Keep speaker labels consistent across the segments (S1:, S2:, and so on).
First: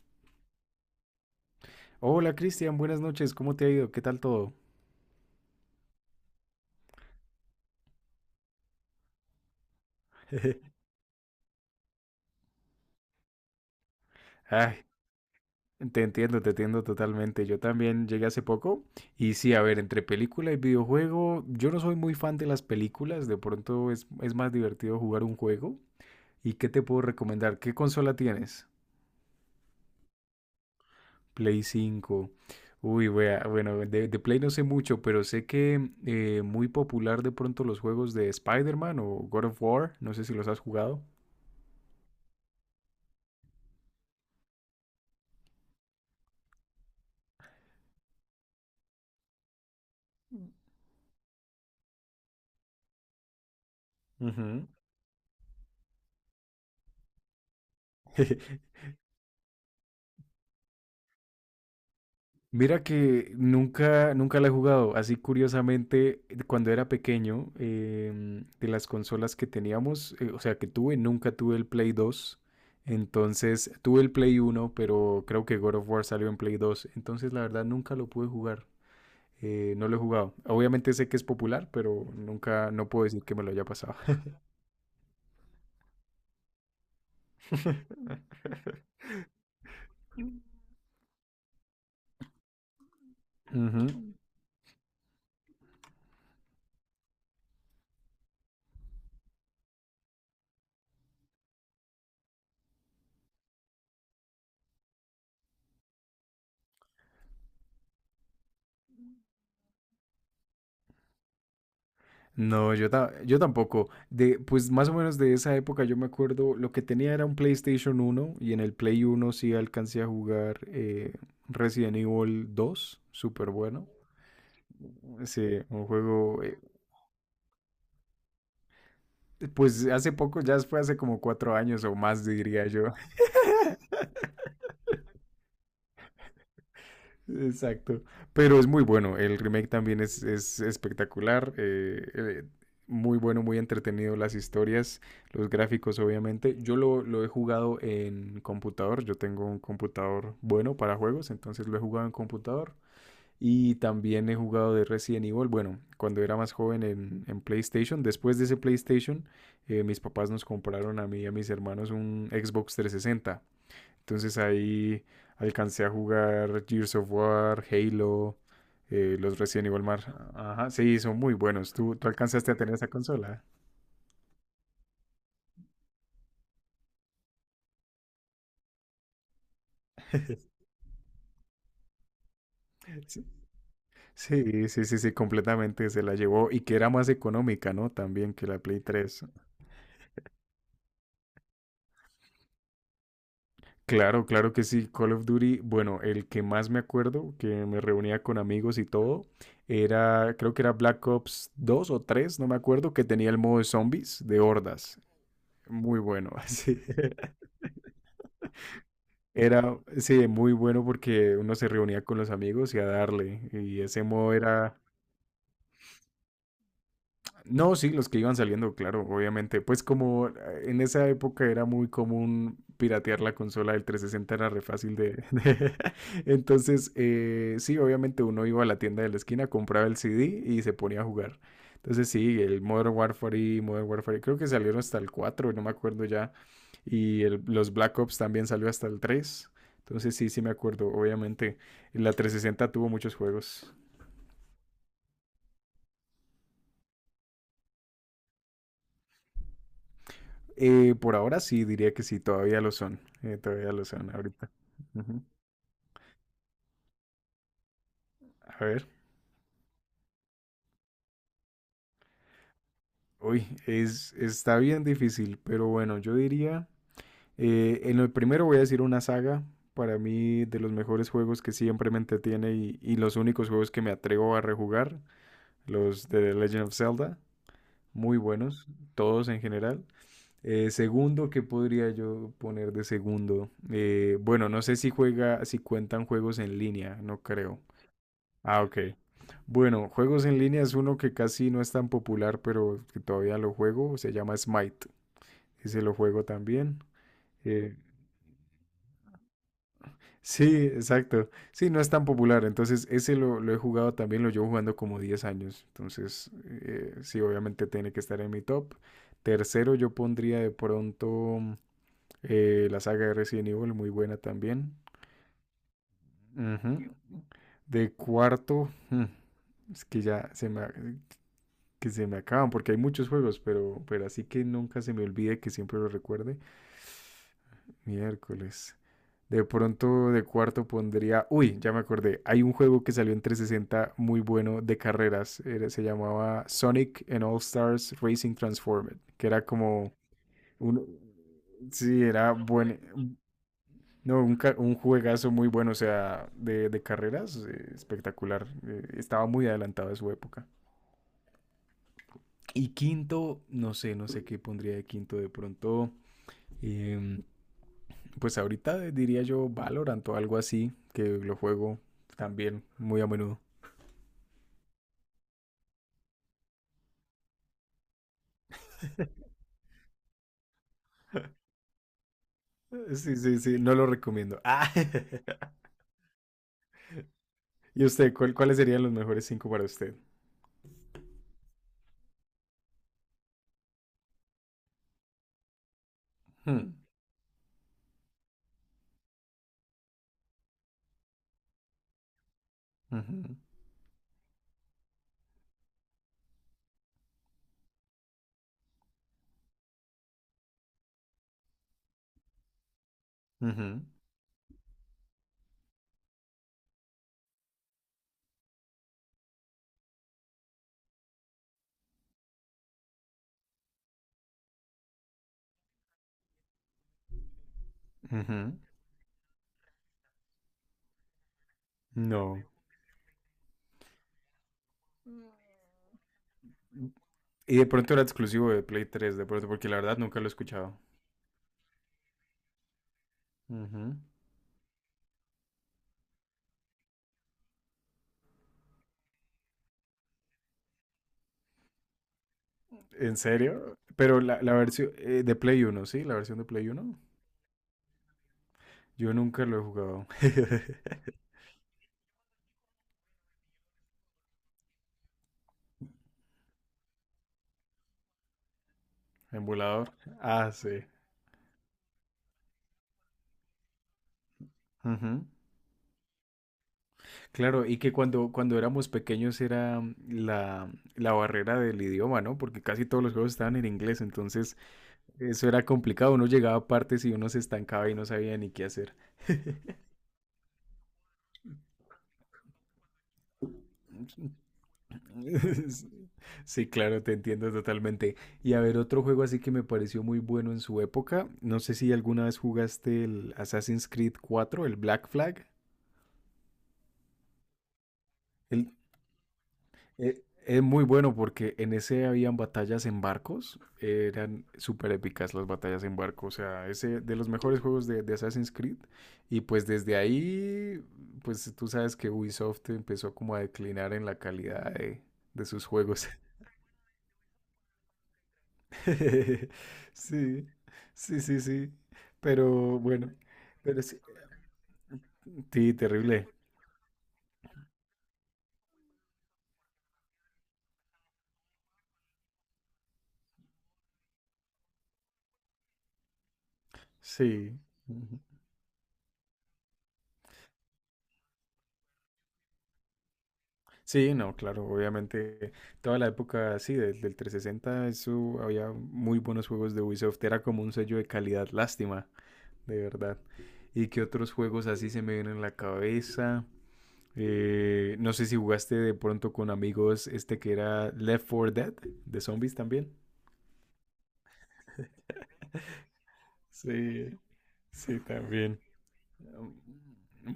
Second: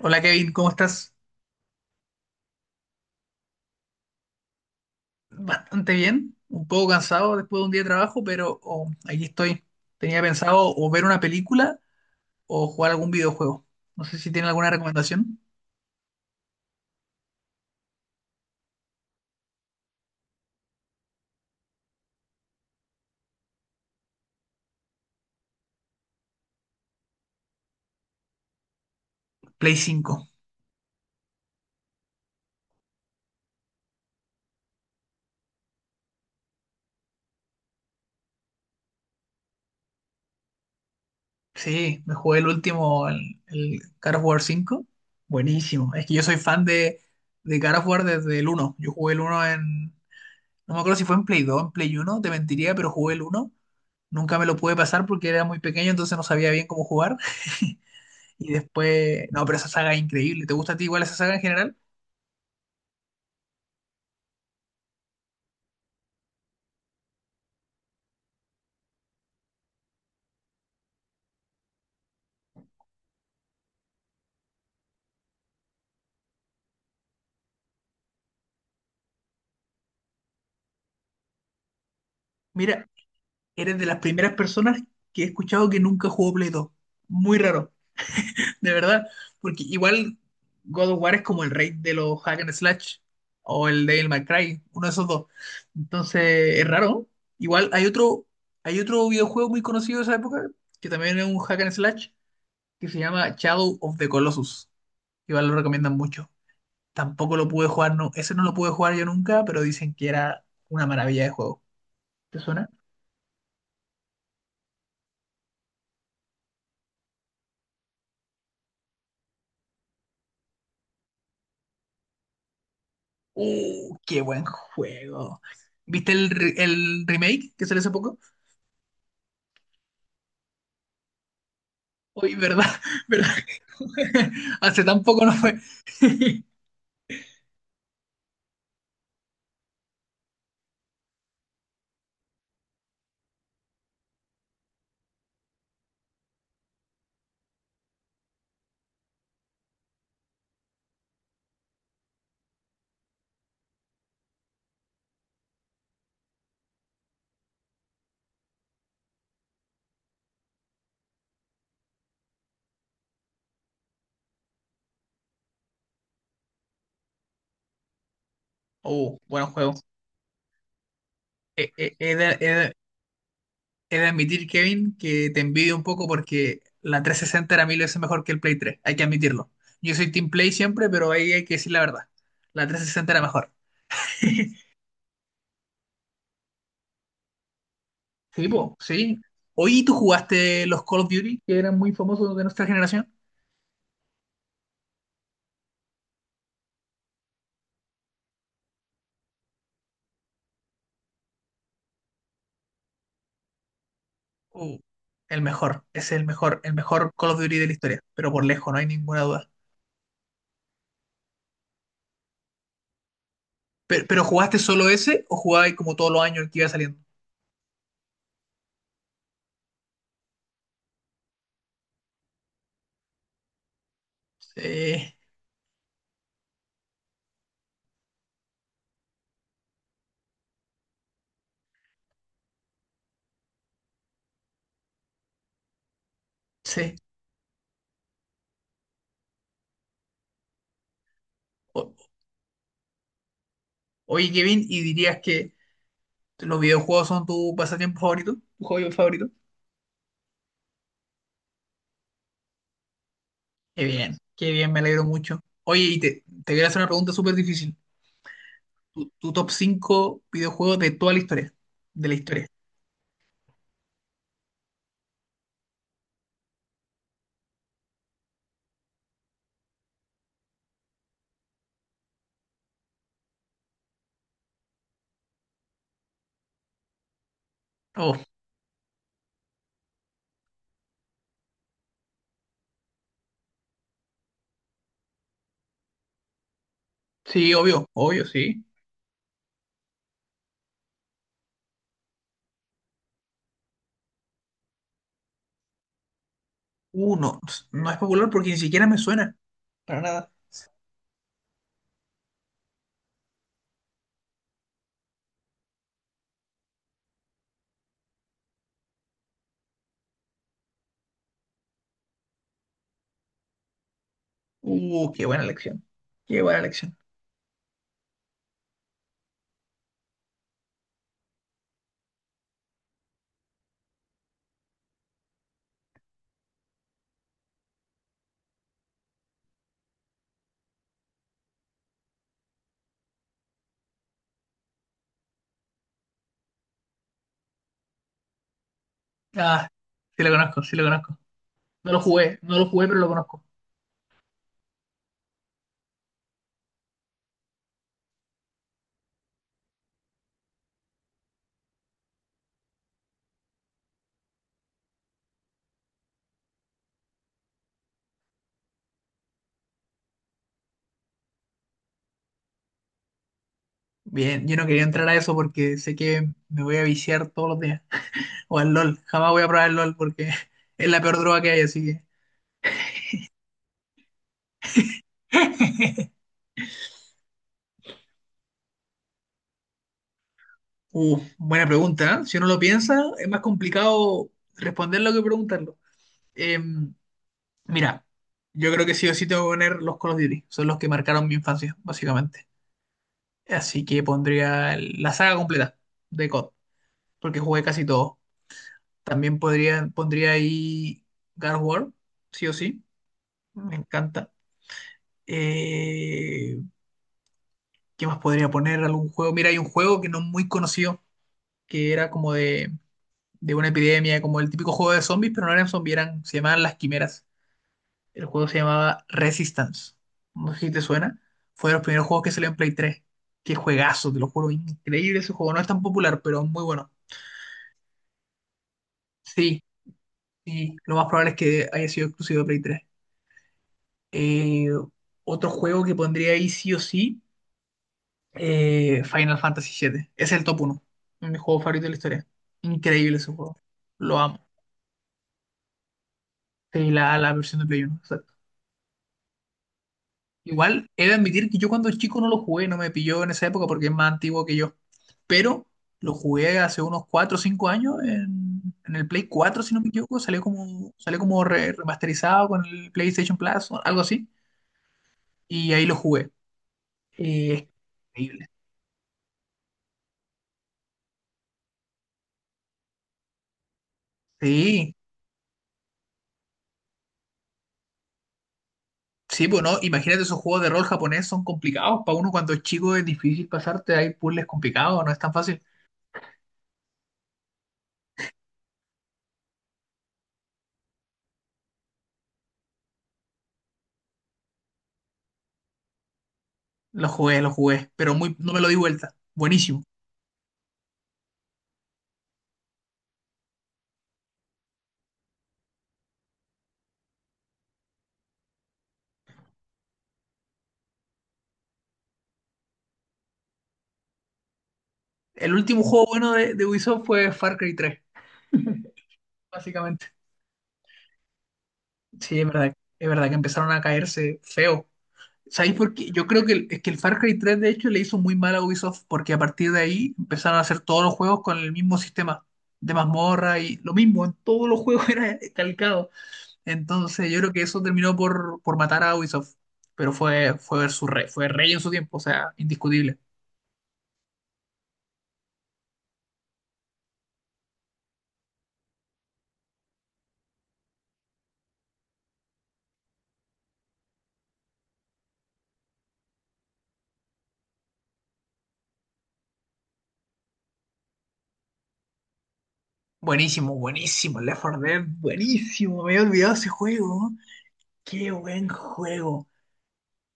S1: Hola Kevin, ¿cómo estás?
S2: Hola Cristian, buenas noches, ¿cómo te ha ido? ¿Qué tal todo?
S1: Bastante bien, un poco cansado después de un día de trabajo, pero aquí estoy. Tenía pensado o ver una película o jugar algún videojuego. No sé si tiene alguna
S2: Ay,
S1: recomendación.
S2: te entiendo totalmente. Yo también llegué hace poco y sí, a ver, entre película y videojuego, yo no soy muy fan de las películas, de pronto es más divertido jugar un juego. ¿Y qué te puedo recomendar? ¿Qué consola tienes?
S1: Play cinco.
S2: Play 5. Uy, wea, bueno, de Play no sé mucho, pero sé que muy popular de pronto los juegos de Spider-Man o God of War, no sé si los has jugado.
S1: Sí, me jugué el último, el God of War 5. Buenísimo. Es que yo soy fan de God of War desde el uno. Yo jugué el uno en... No me acuerdo si fue en Play 2, en Play uno. Te mentiría, pero jugué el uno. Nunca me lo
S2: Ujú.
S1: pude pasar porque era muy pequeño, entonces no sabía bien cómo jugar. Y después, no, pero esa saga es increíble. ¿Te gusta a ti igual esa saga en general?
S2: Mira que nunca, nunca la he jugado. Así curiosamente, cuando era pequeño, de las consolas que teníamos, o sea, que tuve, nunca tuve el Play 2. Entonces, tuve el Play 1, pero creo que God of War salió en Play 2. Entonces, la verdad, nunca lo pude jugar. No lo he jugado. Obviamente sé que es popular, pero nunca,
S1: Mira,
S2: no puedo decir que me lo haya
S1: eres de
S2: pasado.
S1: las primeras personas que he escuchado que nunca jugó Play 2. Muy raro, de verdad. Porque igual God of War es como el rey de los hack and slash o el
S2: Ujú.
S1: Devil May Cry, uno de esos dos. Entonces, es raro. Igual hay otro videojuego muy conocido de esa época que también es un hack and slash que se llama Shadow of the Colossus. Igual lo recomiendan mucho. Tampoco lo pude jugar, no, ese no lo pude jugar yo nunca, pero dicen que era una maravilla de juego. ¿Te suena?
S2: No, yo tampoco. Pues más o menos de esa época yo me acuerdo, lo que tenía era un PlayStation uno y en el Play uno sí alcancé a jugar Resident Evil 2, súper bueno.
S1: ¡Uh, qué buen juego!
S2: Sí, un
S1: ¿Viste el,
S2: juego,
S1: el remake que salió hace poco?
S2: pues hace poco, ya fue hace como 4 años o más
S1: Uy, ¿verdad?
S2: diría yo.
S1: ¿Verdad? Hace tan poco no fue.
S2: Exacto. Pero es muy bueno. El remake también es espectacular. Muy bueno, muy entretenido. Las historias, los gráficos, obviamente. Yo lo he jugado en computador. Yo tengo un computador bueno para juegos, entonces lo he jugado en computador. Y también he jugado de Resident Evil. Bueno, cuando era más joven en, PlayStation. Después de ese PlayStation, mis papás nos compraron a mí y a mis hermanos un Xbox 360. Entonces ahí alcancé a jugar Gears of War, Halo,
S1: ¡Uh,
S2: los
S1: buen
S2: Resident
S1: juego!
S2: Evil Mar. Ajá, sí, son muy
S1: He,
S2: buenos.
S1: he-
S2: ¿Tú
S1: he de, he
S2: alcanzaste a
S1: de-
S2: tener esa consola?
S1: he de admitir, Kevin, que te envidio un poco porque la 360 era mil veces mejor que el Play 3, hay que admitirlo. Yo soy Team Play siempre, pero ahí hay que decir la verdad. La 360 era
S2: Sí,
S1: mejor.
S2: sí, sí, sí, sí, completamente se la llevó y que era más económica, ¿no? También que
S1: Sí,
S2: la
S1: po,
S2: Play
S1: sí.
S2: 3.
S1: Oye, ¿tú jugaste los Call of Duty, que eran muy famosos de nuestra generación?
S2: Claro, claro que sí, Call of Duty, bueno, el que más me acuerdo, que me reunía con amigos y todo, era, creo que era Black Ops 2 o 3, no me acuerdo, que tenía el modo de zombies de
S1: Uh,
S2: hordas.
S1: el mejor,
S2: Muy
S1: es
S2: bueno,
S1: el
S2: así.
S1: mejor Call of Duty de la historia, pero por lejos, no hay ninguna duda.
S2: Era, sí, muy bueno porque uno se reunía con los amigos y a darle. Y ese
S1: Pero
S2: modo
S1: ¿jugaste
S2: era,
S1: solo ese o jugabas como todos los años el que iba saliendo?
S2: no, sí, los que iban saliendo, claro, obviamente. Pues como en esa época era muy común piratear la consola del 360, era re fácil
S1: Sí,
S2: de... Entonces, sí, obviamente uno iba a la tienda de la esquina, compraba el CD y se ponía a jugar. Entonces, sí, el Modern Warfare y Modern Warfare, creo que salieron hasta el 4, no me acuerdo ya.
S1: sí.
S2: Y los Black Ops también salió hasta el 3. Entonces, sí, sí me acuerdo, obviamente.
S1: O-
S2: La 360 tuvo muchos juegos.
S1: oye, Kevin, ¿y dirías que los videojuegos son tu pasatiempo favorito? ¿Tu hobby favorito?
S2: Por ahora sí, diría que sí, todavía lo son. Todavía lo son
S1: Qué
S2: ahorita.
S1: bien, me alegro
S2: Ujú.
S1: mucho. Oye, y te voy a hacer una pregunta súper difícil.
S2: A ver.
S1: Tu top 5 videojuegos de toda la historia, de la historia.
S2: Uy, está bien difícil, pero bueno, yo diría, en el primero voy a decir una saga, para mí de los mejores juegos que siempre me entretiene y los únicos juegos que me atrevo a rejugar, los de The Legend of Zelda, muy
S1: Oh,
S2: buenos, todos en general. Segundo, ¿qué podría yo poner de segundo? Bueno, no sé si cuentan juegos en línea, no
S1: sí,
S2: creo.
S1: obvio, obvio,
S2: Ah,
S1: sí.
S2: ok. Bueno, juegos en línea es uno que casi no es tan popular, pero que todavía lo juego. Se llama Smite. Ese lo juego también.
S1: No,
S2: Eh,
S1: no es popular porque ni siquiera me suena. Para nada.
S2: sí, exacto. Sí, no es tan popular. Entonces, ese lo he jugado también. Lo llevo jugando como 10 años. Entonces, sí, obviamente tiene que estar en mi top. Tercero, yo pondría de pronto la saga de Resident Evil, muy buena también.
S1: Qué buena elección. Qué buena
S2: Ujú.
S1: elección.
S2: De cuarto, es que ya que se me acaban, porque hay muchos juegos, pero así que nunca se me olvide que siempre lo recuerde. Miércoles. De pronto de cuarto pondría, uy, ya me acordé, hay un juego que salió en 360 muy bueno de carreras, se llamaba Sonic and All Stars Racing Transformed, que era
S1: Ah,
S2: como
S1: sí lo conozco, sí lo
S2: un,
S1: conozco. No lo
S2: sí, era
S1: jugué, no lo
S2: bueno,
S1: jugué, pero lo conozco.
S2: no, un juegazo muy bueno, o sea, de carreras, espectacular, estaba muy adelantado de su época. Y quinto, no sé, no sé qué pondría de quinto de pronto. em, pues ahorita diría yo Valorant o algo así, que lo juego también muy a menudo.
S1: Bien, yo no quería entrar a eso porque sé que me voy a viciar todos los días. O al LOL. Jamás voy a probar el LOL porque es la peor droga que hay, así que.
S2: Sí, sí, sí, no lo recomiendo. Ah, ¿y usted, cuáles serían los mejores cinco para usted?
S1: Buena pregunta. ¿Eh? Si uno lo piensa, es más complicado responderlo que preguntarlo. Eh,
S2: Hmm,
S1: Mira, yo creo que sí o sí tengo que poner los Call of Duty. Son los que marcaron mi infancia, básicamente.
S2: ujú,
S1: Así que pondría la saga completa de COD, porque jugué casi todo. También podría, pondría ahí God of War, sí o sí. Me
S2: ujú,
S1: encanta. Eh, ¿Qué más podría poner? ¿Algún juego? Mira, hay un juego que no es muy conocido, que era como de una epidemia, como el típico juego de zombies, pero no eran zombies, eran, se llamaban las quimeras. El
S2: ujú,
S1: juego se llamaba Resistance. No sé si te suena. Fue de los primeros juegos que
S2: no.
S1: salió en Play 3. Qué juegazo, te lo juro. Increíble ese juego. No es tan popular, pero muy bueno.
S2: Y de pronto era exclusivo de Play 3 de pronto,
S1: Sí,
S2: porque la verdad nunca lo he
S1: sí.
S2: escuchado.
S1: Lo más probable es que haya sido exclusivo de Play 3.
S2: Ujú.
S1: Eh, otro juego que pondría ahí sí o sí, Final Fantasy VII. Ese es el top uno. Mi juego favorito de la historia. Increíble
S2: ¿En
S1: ese juego.
S2: serio?
S1: Lo
S2: Pero
S1: amo.
S2: la versión de Play uno, ¿sí? La versión de Play
S1: Sí,
S2: uno.
S1: la versión de Play 1.
S2: Yo nunca lo he jugado.
S1: Igual he de admitir que yo cuando chico no lo jugué, no me pilló en esa época porque es más antiguo que yo. Pero lo jugué hace unos 4 o 5 años en el Play
S2: En
S1: 4, si no me
S2: volador.
S1: equivoco.
S2: Ah, sí.
S1: Salió como remasterizado con el PlayStation Plus o algo así.
S2: Ujú.
S1: Y ahí lo jugué.
S2: Claro,
S1: Eh,
S2: y que cuando,
S1: increíble.
S2: cuando éramos pequeños era la barrera del idioma, ¿no? Porque casi todos los juegos estaban en inglés, entonces
S1: Sí,
S2: eso era complicado. Uno llegaba a partes y uno se estancaba y no sabía ni qué hacer.
S1: sí, bueno, imagínate esos juegos de rol japonés son complicados. Para uno cuando es chico es difícil pasarte, hay puzzles complicados, no es tan fácil.
S2: Sí, claro, te entiendo totalmente. Y a ver, otro juego así que me pareció muy bueno en su época. No sé si alguna vez jugaste el Assassin's Creed 4, el Black Flag.
S1: Lo jugué, pero muy, no me
S2: El
S1: lo di vuelta. Buenísimo.
S2: Es muy bueno porque en ese habían batallas en barcos, eran súper épicas las batallas en barco, o sea, ese de los mejores juegos de Assassin's Creed y pues desde ahí, pues tú sabes que Ubisoft empezó como a declinar en la calidad de
S1: El
S2: sus
S1: último juego
S2: juegos.
S1: bueno de Ubisoft fue Far Cry 3, básicamente.
S2: Sí, sí, sí, sí,
S1: Sí,
S2: pero
S1: es
S2: bueno,
S1: verdad que empezaron a
S2: pero sí,
S1: caerse feo.
S2: sí,
S1: ¿Sabéis por qué? Yo
S2: terrible,
S1: creo que el, es que el Far Cry 3 de hecho le hizo muy mal a Ubisoft porque a partir de ahí empezaron a hacer todos los juegos con el mismo sistema de mazmorra y lo mismo, en todos los juegos era calcado. Entonces yo creo
S2: sí.
S1: que eso terminó por matar a Ubisoft, pero fue, fue, su rey, fue rey en su tiempo, o sea, indiscutible.
S2: Sí, no, claro, obviamente toda la época así del 360, eso había muy buenos juegos de Ubisoft, era como un sello de calidad, lástima, de verdad. ¿Y qué otros juegos así se me vienen en la cabeza? No sé si jugaste de pronto con amigos este que era Left 4 Dead, de zombies también.
S1: Buenísimo, buenísimo, Left 4 Dead, buenísimo, me había olvidado ese
S2: Sí,
S1: juego.
S2: sí,
S1: Qué
S2: también.
S1: buen juego.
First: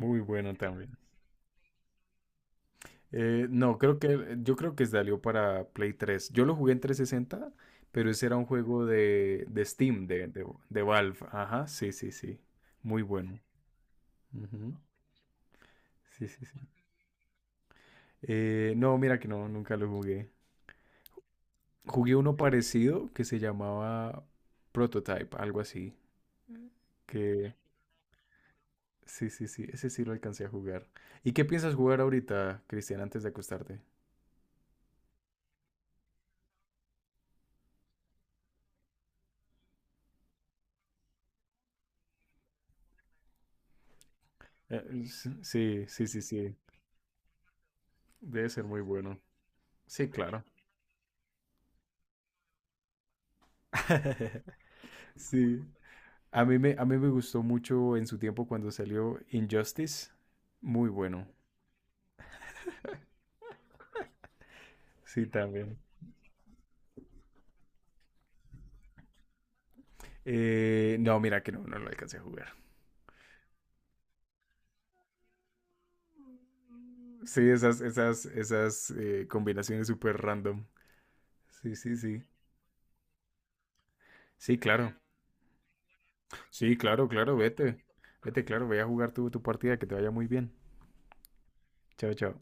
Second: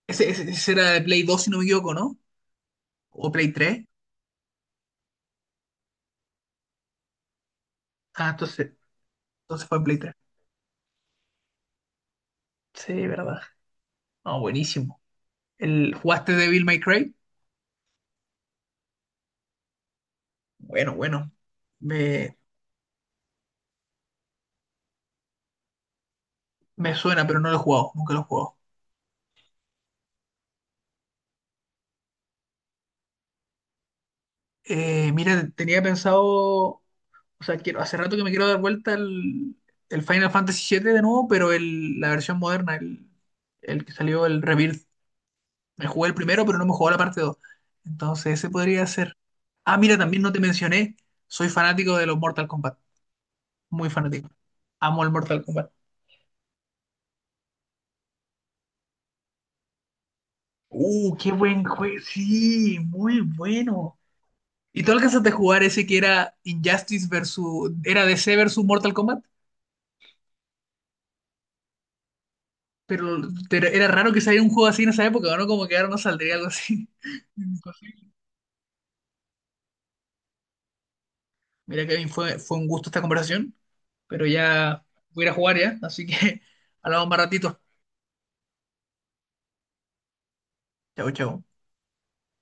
S2: Muy
S1: Ese,
S2: bueno
S1: ese era
S2: también.
S1: de Play 2 si no me equivoco, ¿no? ¿O Play
S2: No,
S1: tres?
S2: creo que yo creo que salió para Play 3. Yo lo jugué en 360, pero ese
S1: Ah,
S2: era un
S1: entonces,
S2: juego de
S1: entonces fue en Play
S2: Steam,
S1: 3.
S2: de Valve. Ajá, sí, sí, sí. Muy
S1: Sí,
S2: bueno.
S1: verdad. No,
S2: Ujú.
S1: buenísimo. ¿El,
S2: Sí,
S1: jugaste
S2: sí, sí.
S1: Devil May Cry?
S2: No, mira que no, nunca lo jugué.
S1: Bueno, bueno.
S2: Jugué
S1: Me,
S2: uno parecido que se llamaba Prototype, algo así.
S1: me suena, pero no
S2: Que
S1: lo he jugado. Nunca lo he jugado.
S2: sí, sí, sí, ese sí lo alcancé a jugar. ¿Y qué piensas jugar ahorita, Cristian, antes de acostarte?
S1: Mira, tenía pensado. O sea, quiero, hace rato que me quiero dar vuelta el Final Fantasy siete de nuevo, pero el, la versión moderna, el que salió, el Rebirth.
S2: Sí,
S1: Me
S2: sí,
S1: jugué el
S2: sí,
S1: primero,
S2: sí.
S1: pero no me jugó la parte dos. Entonces, ese
S2: Debe ser muy
S1: podría ser.
S2: bueno.
S1: Ah, mira,
S2: Sí,
S1: también no te
S2: claro.
S1: mencioné. Soy fanático de los Mortal Kombat. Muy fanático. Amo el Mortal
S2: Sí.
S1: Kombat.
S2: A mí me gustó mucho en su tiempo cuando salió Injustice. Muy bueno.
S1: Qué buen juego. Sí, muy bueno. ¿Y tú
S2: Sí,
S1: alcanzaste a jugar
S2: también.
S1: ese que era Injustice versus? ¿Era DC versus Mortal Kombat?
S2: No, mira que no, no lo alcancé a jugar.
S1: Pero pero era raro que saliera un juego así en esa época, ¿no? Como que ahora no saldría algo así.
S2: Sí, esas,
S1: Imposible.
S2: esas, esas combinaciones súper random. Sí,
S1: Mira,
S2: sí,
S1: Kevin,
S2: sí.
S1: fue, fue un gusto esta conversación, pero
S2: Sí,
S1: ya
S2: claro.
S1: voy a ir a jugar ya, así que
S2: Sí, claro,
S1: hablamos más
S2: claro,
S1: ratito.
S2: vete. Vete, claro, ve a jugar tu partida, que te vaya muy bien.
S1: Chau, chau.
S2: Chao, chao.